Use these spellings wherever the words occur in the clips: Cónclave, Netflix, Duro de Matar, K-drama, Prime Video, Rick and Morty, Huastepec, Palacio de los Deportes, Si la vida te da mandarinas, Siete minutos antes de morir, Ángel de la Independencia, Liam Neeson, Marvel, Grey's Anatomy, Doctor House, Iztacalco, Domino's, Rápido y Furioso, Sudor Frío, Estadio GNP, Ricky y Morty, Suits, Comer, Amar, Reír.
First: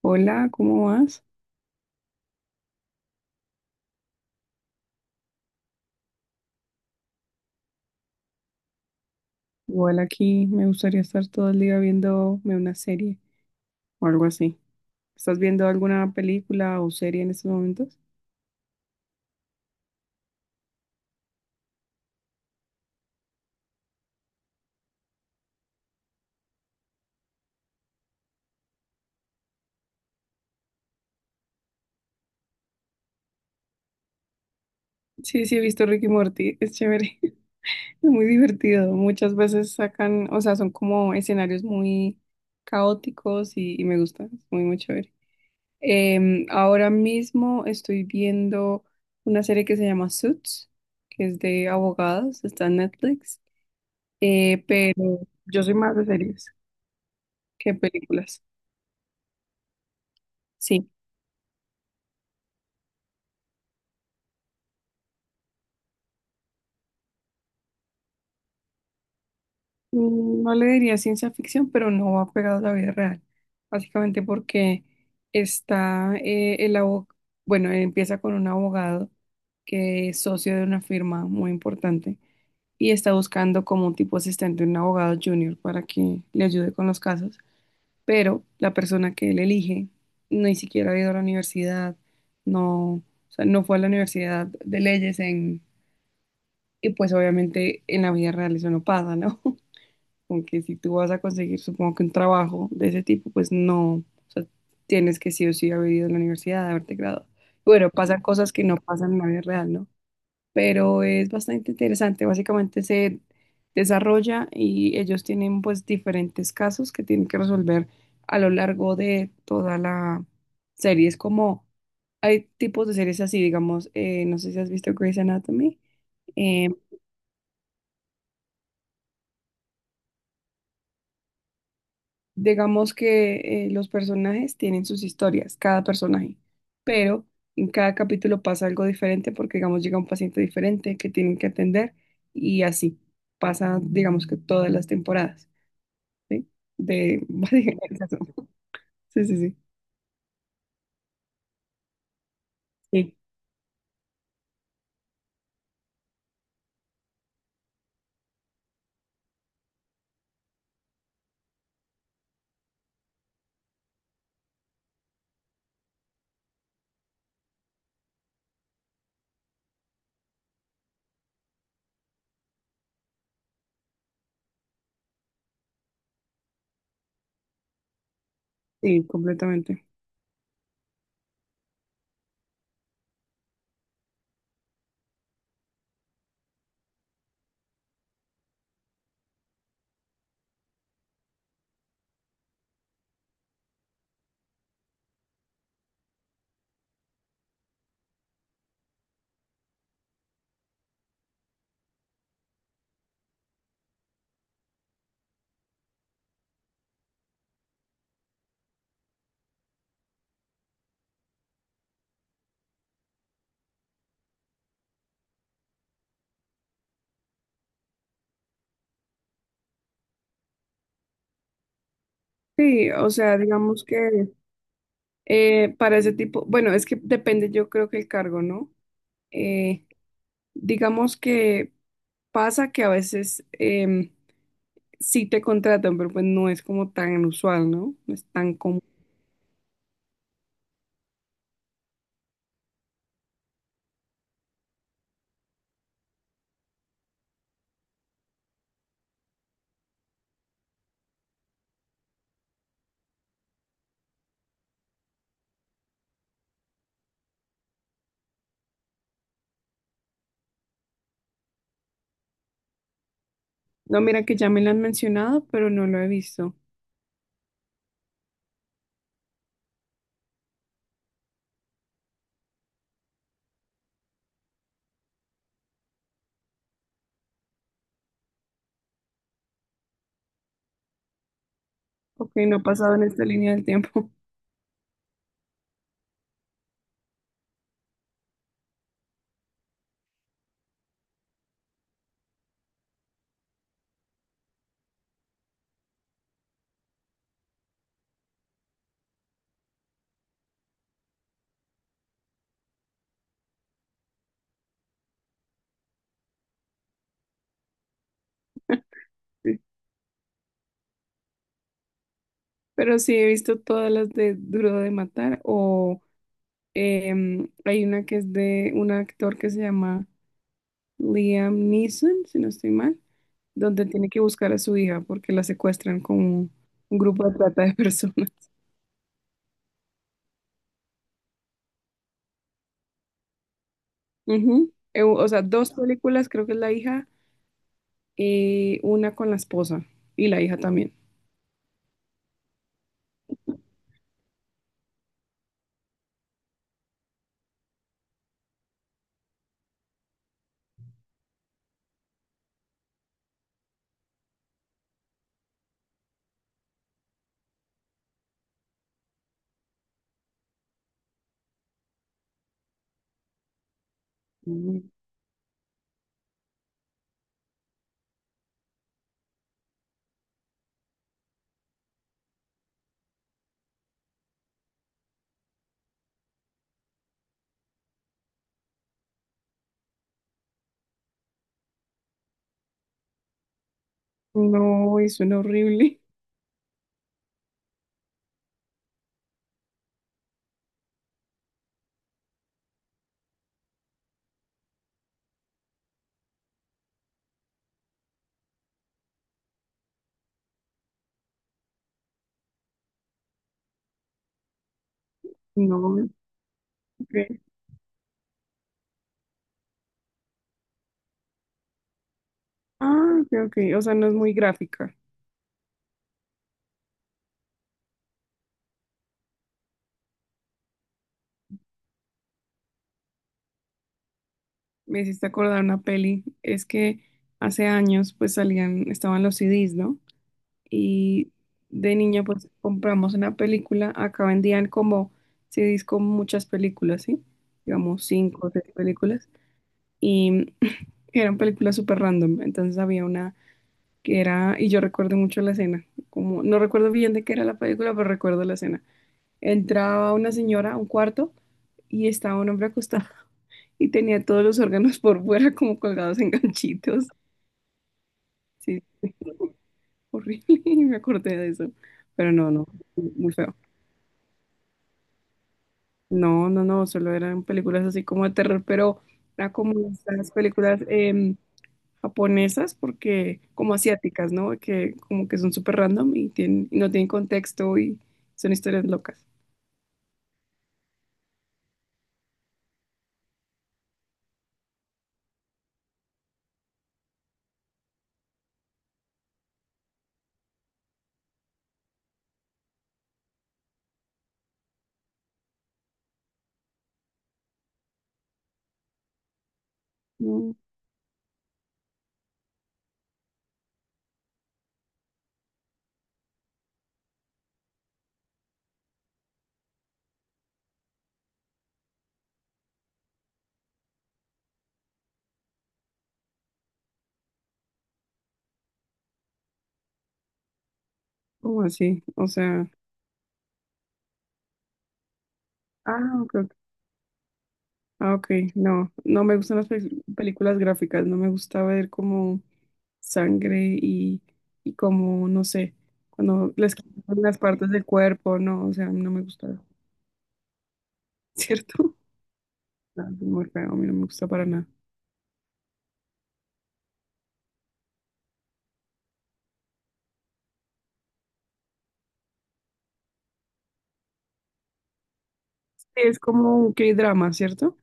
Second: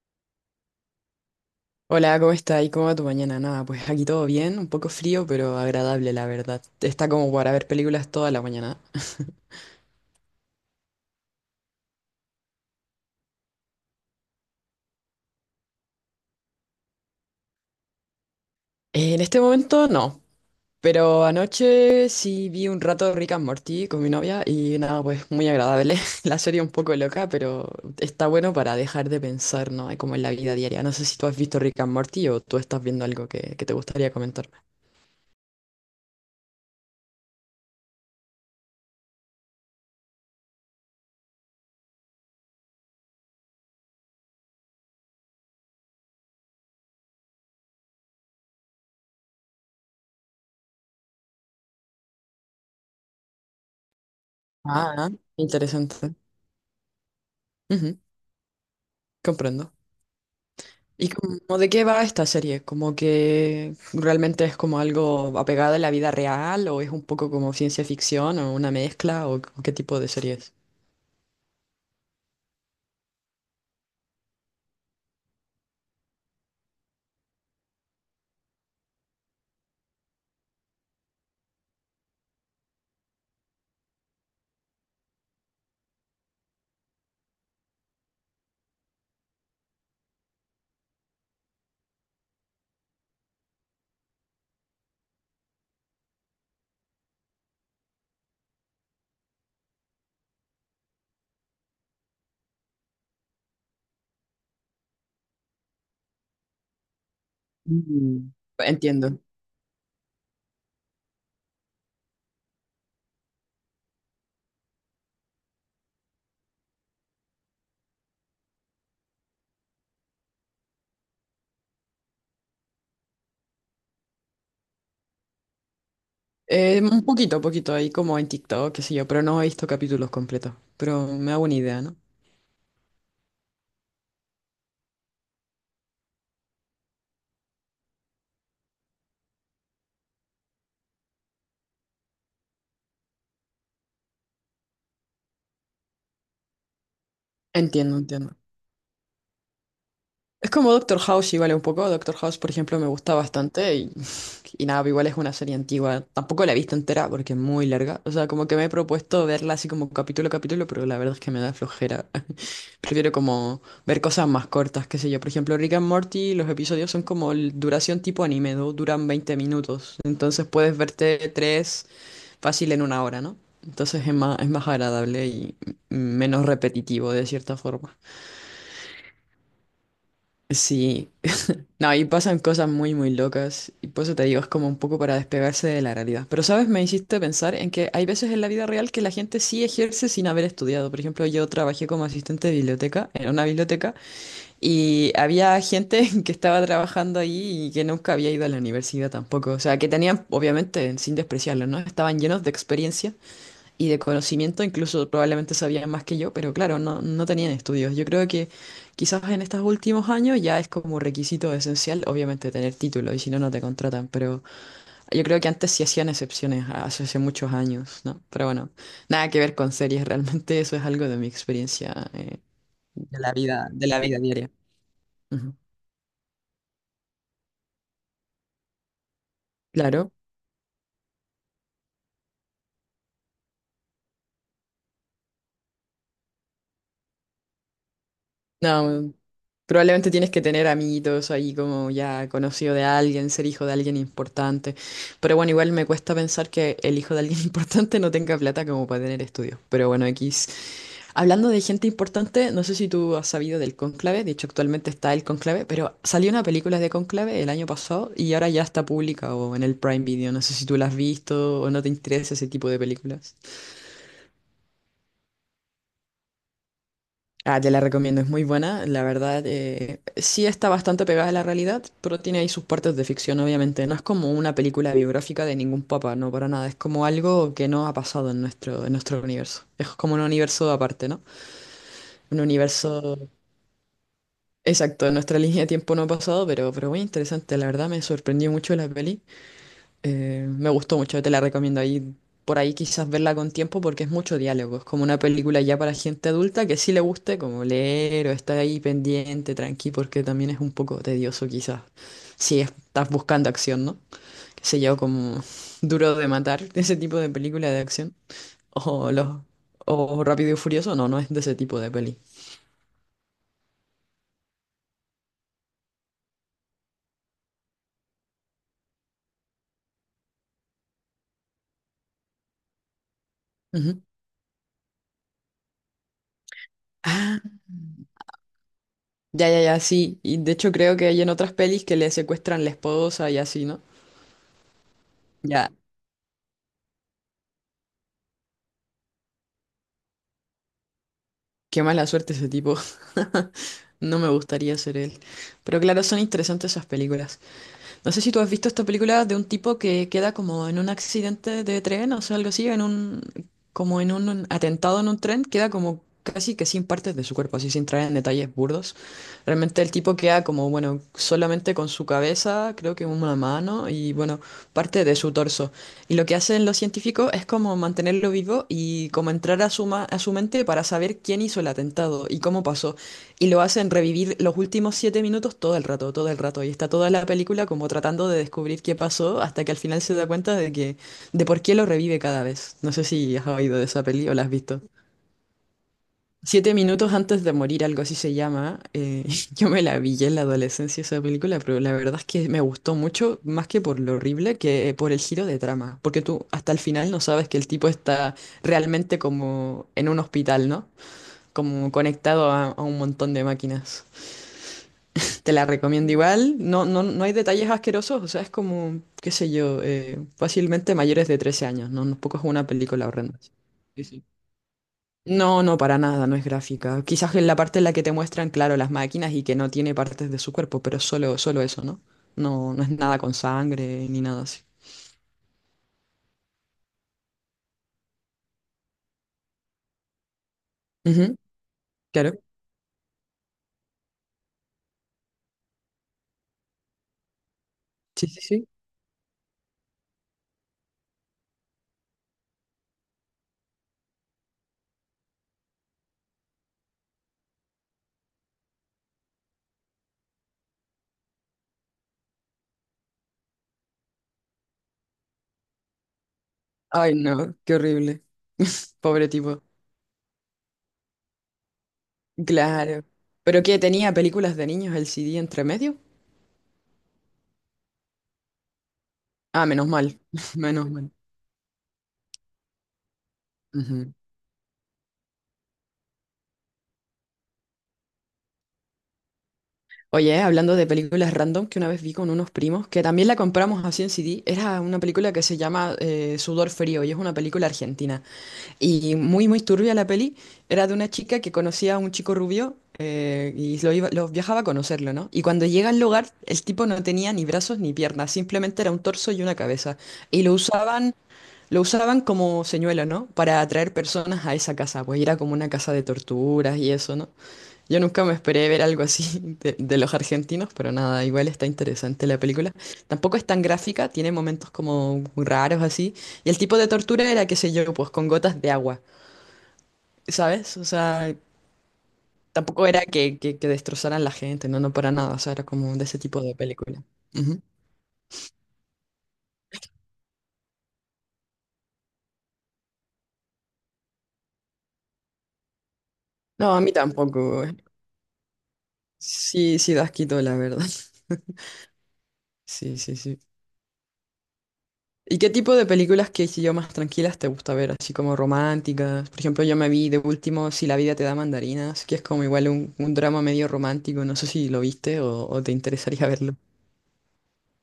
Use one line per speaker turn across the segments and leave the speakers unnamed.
Hola, ¿cómo vas?
Hola, ¿cómo está? ¿Y cómo va tu mañana? Nada, pues aquí todo bien, un poco frío, pero agradable, la verdad. Está como para ver películas toda la mañana.
Igual aquí me gustaría estar todo el día viéndome una serie o algo así. ¿Estás viendo alguna película o serie en estos momentos?
En este momento no, pero anoche sí vi un rato Rick and Morty con mi novia y nada, pues muy agradable. La serie un poco loca, pero está bueno para dejar de pensar, ¿no? Como en la vida diaria. No sé si tú has visto Rick and Morty o tú estás viendo algo que te gustaría comentarme.
Sí, he visto Ricky y Morty, es chévere, es muy divertido. Muchas veces sacan, o sea, son como escenarios muy caóticos y me gusta, es muy chévere. Ahora mismo estoy viendo una serie que se llama Suits, que es de abogados, está en Netflix,
Ah,
pero yo soy más de
interesante.
series. ¿Qué
Ujú,
películas?
comprendo.
Sí,
¿Y como de qué va esta serie? ¿Como que realmente es como algo apegado a la vida real o es un poco como ciencia ficción o una mezcla o qué tipo de serie es?
no le diría ciencia ficción, pero no va pegado a la vida real. Básicamente porque está el abogado, bueno, empieza con un abogado que es socio de una firma muy importante y está buscando como un tipo asistente, un abogado junior para que le ayude con los casos, pero la persona que él elige ni siquiera ha ido a la universidad, no, o sea, no fue a la universidad de leyes en, y pues obviamente en la vida real eso no pasa, ¿no? Como que si tú vas a conseguir, supongo que un trabajo de ese tipo, pues no, o sea, tienes que sí o sí haber ido a la universidad, haberte graduado. Bueno, pasan
Mm.
cosas que no pasan
Entiendo.
en la vida real, ¿no? Pero es bastante interesante, básicamente se desarrolla y ellos tienen pues diferentes casos que tienen que resolver a lo largo de toda la serie. Es como, hay tipos de series así, digamos, no sé si has visto Grey's Anatomy. eh,
Un poquito ahí como en TikTok, qué sé yo, pero no he visto capítulos completos, pero me hago una idea, ¿no?
Digamos que los personajes tienen sus historias, cada personaje, pero en cada capítulo pasa algo diferente porque, digamos, llega un paciente diferente que tienen que atender y así pasa, digamos que todas las temporadas, ¿sí? De,
Entiendo,
básicamente eso.
entiendo.
sí, sí, sí,
Es como Doctor House, igual un poco. Doctor House, por ejemplo, me
sí,
gusta bastante y, y nada, igual es una serie antigua. Tampoco la he visto entera porque es muy larga. O sea, como que me he propuesto verla así como capítulo a capítulo, pero la verdad es que me da flojera. Prefiero como ver cosas más cortas, qué sé yo. Por ejemplo, Rick and Morty, los episodios son como duración tipo anime, ¿no? Duran 20 minutos. Entonces puedes verte tres fácil en una hora, ¿no? Entonces es más agradable y menos repetitivo de cierta forma.
sí, completamente.
Sí. No, ahí pasan cosas muy, muy locas y por eso te digo, es como un poco para despegarse de la realidad. Pero, ¿sabes? Me hiciste pensar en que hay veces en la vida real que la gente sí ejerce sin haber estudiado. Por ejemplo, yo trabajé como asistente de biblioteca, en una biblioteca, y había gente que estaba trabajando ahí y que nunca había ido a la universidad tampoco. O sea, que tenían, obviamente, sin despreciarlo, ¿no? Estaban llenos de experiencia y de conocimiento, incluso probablemente sabían más que yo, pero claro, no tenían estudios. Yo creo que quizás en estos últimos años ya es como requisito esencial, obviamente, tener título, y si no, no te contratan, pero yo creo que antes sí hacían excepciones, hace muchos años, ¿no? Pero bueno, nada que ver con series, realmente eso es algo de mi experiencia,
Sí, o
de la
sea,
vida,
digamos
de la vida
que
diaria. Ujú.
para ese tipo, bueno, es que depende, yo creo que el cargo, ¿no? Eh,
Claro.
digamos que pasa que a veces... sí te contratan, pero pues no es como tan usual, ¿no? No es tan común.
No, probablemente tienes que tener amiguitos ahí como ya conocido de alguien, ser hijo de alguien importante. Pero bueno, igual me cuesta pensar que el hijo de alguien importante no tenga plata como para tener estudios. Pero bueno, X. Hablando de gente importante, no sé si tú has sabido del Cónclave, de hecho actualmente está el Cónclave, pero salió una película de Cónclave el año pasado y ahora ya está pública o en el Prime Video. No sé si tú la has visto o no te interesa ese tipo de películas.
No, mira que ya me lo han mencionado, pero no lo he visto.
Ah, te la recomiendo, es muy buena, la verdad. Sí está bastante pegada a la realidad, pero tiene ahí sus partes de ficción, obviamente. No es como una película biográfica de ningún papa, no, para nada. Es como algo que no ha pasado en nuestro universo. Es como un universo aparte, ¿no?
Ok,
Un
no ha pasado en esta
universo
línea del tiempo.
exacto, en nuestra línea de tiempo no ha pasado, pero muy interesante. La verdad me sorprendió mucho la peli. Me gustó mucho, te la recomiendo ahí. Por ahí quizás verla con tiempo porque es mucho diálogo. Es como una película ya para gente adulta que sí le guste como leer o estar ahí pendiente, tranqui, porque también es un poco tedioso quizás. Si es- ¿Estás buscando acción, no? Qué sé yo, como Duro de Matar, ese tipo de película de acción. O, los,
Sí.
o Rápido y Furioso, no, no es de ese tipo de peli.
Pero sí he visto todas las de Duro de Matar o hay una que es de un actor que se llama Liam Neeson, si no estoy mal, donde
Ujú.
tiene que buscar a su hija porque la secuestran con un grupo de
Ah,
trata de personas.
ya, ya, ya, sí. Y de hecho creo que hay en otras pelis que le secuestran la esposa y así, ¿no?
Ujú. O sea,
Ya.
dos películas, creo que es La hija y una con la esposa y la hija también.
Qué mala suerte ese tipo. No me gustaría ser él. Pero claro, son interesantes esas películas. No sé si tú has visto esta película de un tipo que queda como en un accidente de tren, o sea, algo así, como en un atentado en un tren, queda como casi que sin partes de su cuerpo, así sin traer en detalles burdos. Realmente el tipo queda como, bueno, solamente con su cabeza, creo que una mano y, bueno,
Mm.
parte de su torso. Y lo que hacen los científicos es como mantenerlo vivo y como entrar a su mente para saber quién hizo el atentado y cómo pasó. Y lo hacen revivir los últimos siete minutos todo el rato, todo el rato. Y está toda la película como tratando de descubrir qué pasó hasta que al final se da cuenta de por qué lo revive cada vez. No sé si has oído de esa peli o la has visto.
No, y suena horrible.
Siete minutos antes de morir, algo así se llama. Yo me la vi ya en la adolescencia esa película, pero la verdad es que me gustó mucho, más que por lo horrible, que por el giro de trama. Porque tú hasta el final no sabes que el tipo está realmente como en un hospital, ¿no? Como conectado a un montón de máquinas. Te la
No,
recomiendo igual. No hay
ok.
detalles asquerosos, o sea, es como, qué sé yo, fácilmente mayores de 13 años, ¿no? No poco es una película
Ah, ok,
horrenda.
ok. O sea,
Sí,
no es
sí.
muy gráfica.
No, no, para nada, no es gráfica. Quizás en la parte en la que te muestran, claro, las máquinas y que no tiene partes de su cuerpo, pero solo eso, ¿no? No, no es nada con sangre ni nada así.
Me hiciste acordar una peli. Es que hace años, pues salían, estaban los CDs, ¿no? Y
Ujú,
de niña,
claro.
pues compramos una película. Acá vendían como CDs con muchas películas, ¿sí? Digamos,
Sí, sí,
cinco o
sí.
seis películas. Y eran películas súper random. Entonces había una que era, y yo recuerdo mucho la escena, como, no recuerdo bien de qué era la película, pero recuerdo la escena. Entraba una señora a un cuarto y estaba un hombre acostado y tenía todos los órganos por fuera como colgados en ganchitos.
Ay, no, qué horrible.
Sí,
Pobre tipo.
horrible, y me acordé de eso, pero no,
Claro.
muy feo.
¿Pero qué? ¿Tenía películas de niños el CD entre medio?
No, solo eran películas así como de terror, pero era
Ah, menos
como
mal.
esas películas,
Menos mal.
japonesas, porque como asiáticas, ¿no? Que como que son súper random y, tienen, y no tienen contexto y son historias locas.
Oye, hablando de películas random que una vez vi con unos primos, que también la compramos así en CD, era una película que se llama Sudor Frío y es una película argentina. Y muy, muy turbia la peli. Era de una chica que conocía a un chico rubio y lo viajaba a conocerlo, ¿no? Y cuando llega al lugar, el tipo no tenía ni brazos ni piernas, simplemente era un torso y una cabeza. Y lo
No,
usaban, lo usaban como señuelo, ¿no? Para atraer personas a esa casa, pues era como una casa de torturas y eso, ¿no? Yo nunca me esperé ver algo así de los argentinos, pero nada, igual está interesante la película. Tampoco es tan gráfica, tiene momentos como muy raros así. Y el tipo de tortura era, qué sé yo, pues con gotas de agua, ¿sabes? O sea,
¿cómo así? O sea,
tampoco era que destrozaran la gente, no, no para nada, o sea, era como de ese
ah, ok,
tipo
ok.
de película. Ujú.
Ah, ok, no, no me gustan las películas gráficas, no me gusta ver como sangre y como, no sé, cuando
No,
les
a mí
quitan las
tampoco.
partes del cuerpo, no, o sea, no me gusta,
Sí, sí, da asquito, la verdad.
¿cierto?
Sí,
No,
sí,
es
sí.
muy feo, a mí no me gusta para nada.
¿Y qué tipo de películas que si yo más tranquilas te gusta ver? Así como románticas. Por ejemplo, yo me vi de último Si la vida te da mandarinas, que es como igual un drama medio romántico. No sé si lo viste o te
Es
interesaría verlo.
como un K-drama, ¿cierto?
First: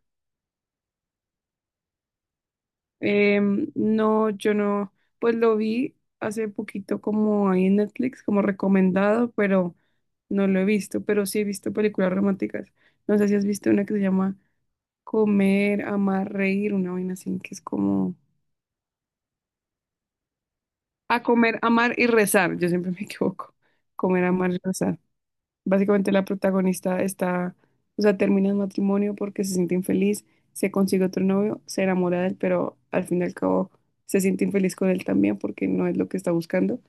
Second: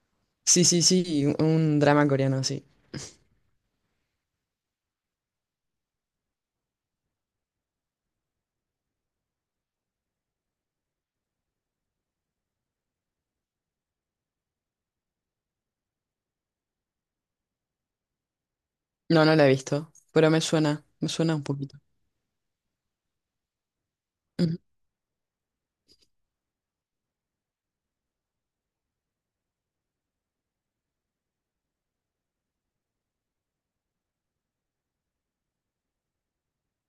Sí, sí, sí, un drama coreano, sí.
No, yo no, pues lo vi hace poquito como ahí en Netflix, como recomendado, pero no lo he visto, pero sí he visto películas románticas. No sé si has visto una que se llama Comer, Amar, Reír, una vaina así, que es como...
No, no la he visto, pero me
A
suena un
comer,
poquito.
amar y rezar, yo siempre me equivoco. Comer, amar y
Ujú,
rezar. Básicamente la protagonista está, o sea, termina el matrimonio porque se siente infeliz, se consigue otro novio, se enamora de él, pero al fin y al cabo se siente infeliz con él también porque no es lo que está buscando.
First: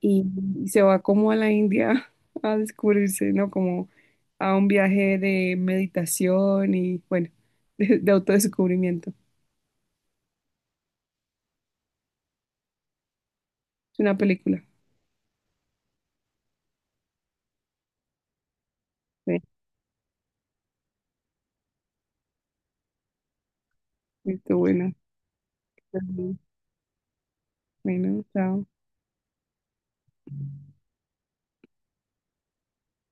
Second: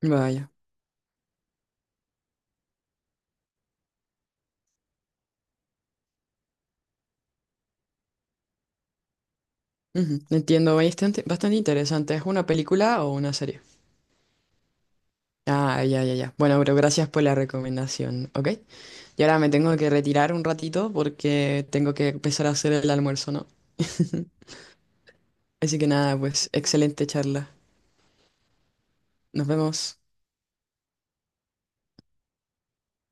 Y
Vaya.
se va como a la India a descubrirse, ¿no? Como a un viaje de meditación y, bueno, de autodescubrimiento.
Ujú, entiendo, bastante, bastante interesante. ¿Es una película o una serie?
Es una película.
Ah, ya, ya, ya. Bueno, pero gracias por la recomendación, ¿ok? Y ahora
Sí,
me tengo que retirar un ratito porque tengo que empezar a hacer el almuerzo, ¿no?
estuvo buena.
Así que nada, pues excelente charla.
Bueno, chao.
Nos vemos.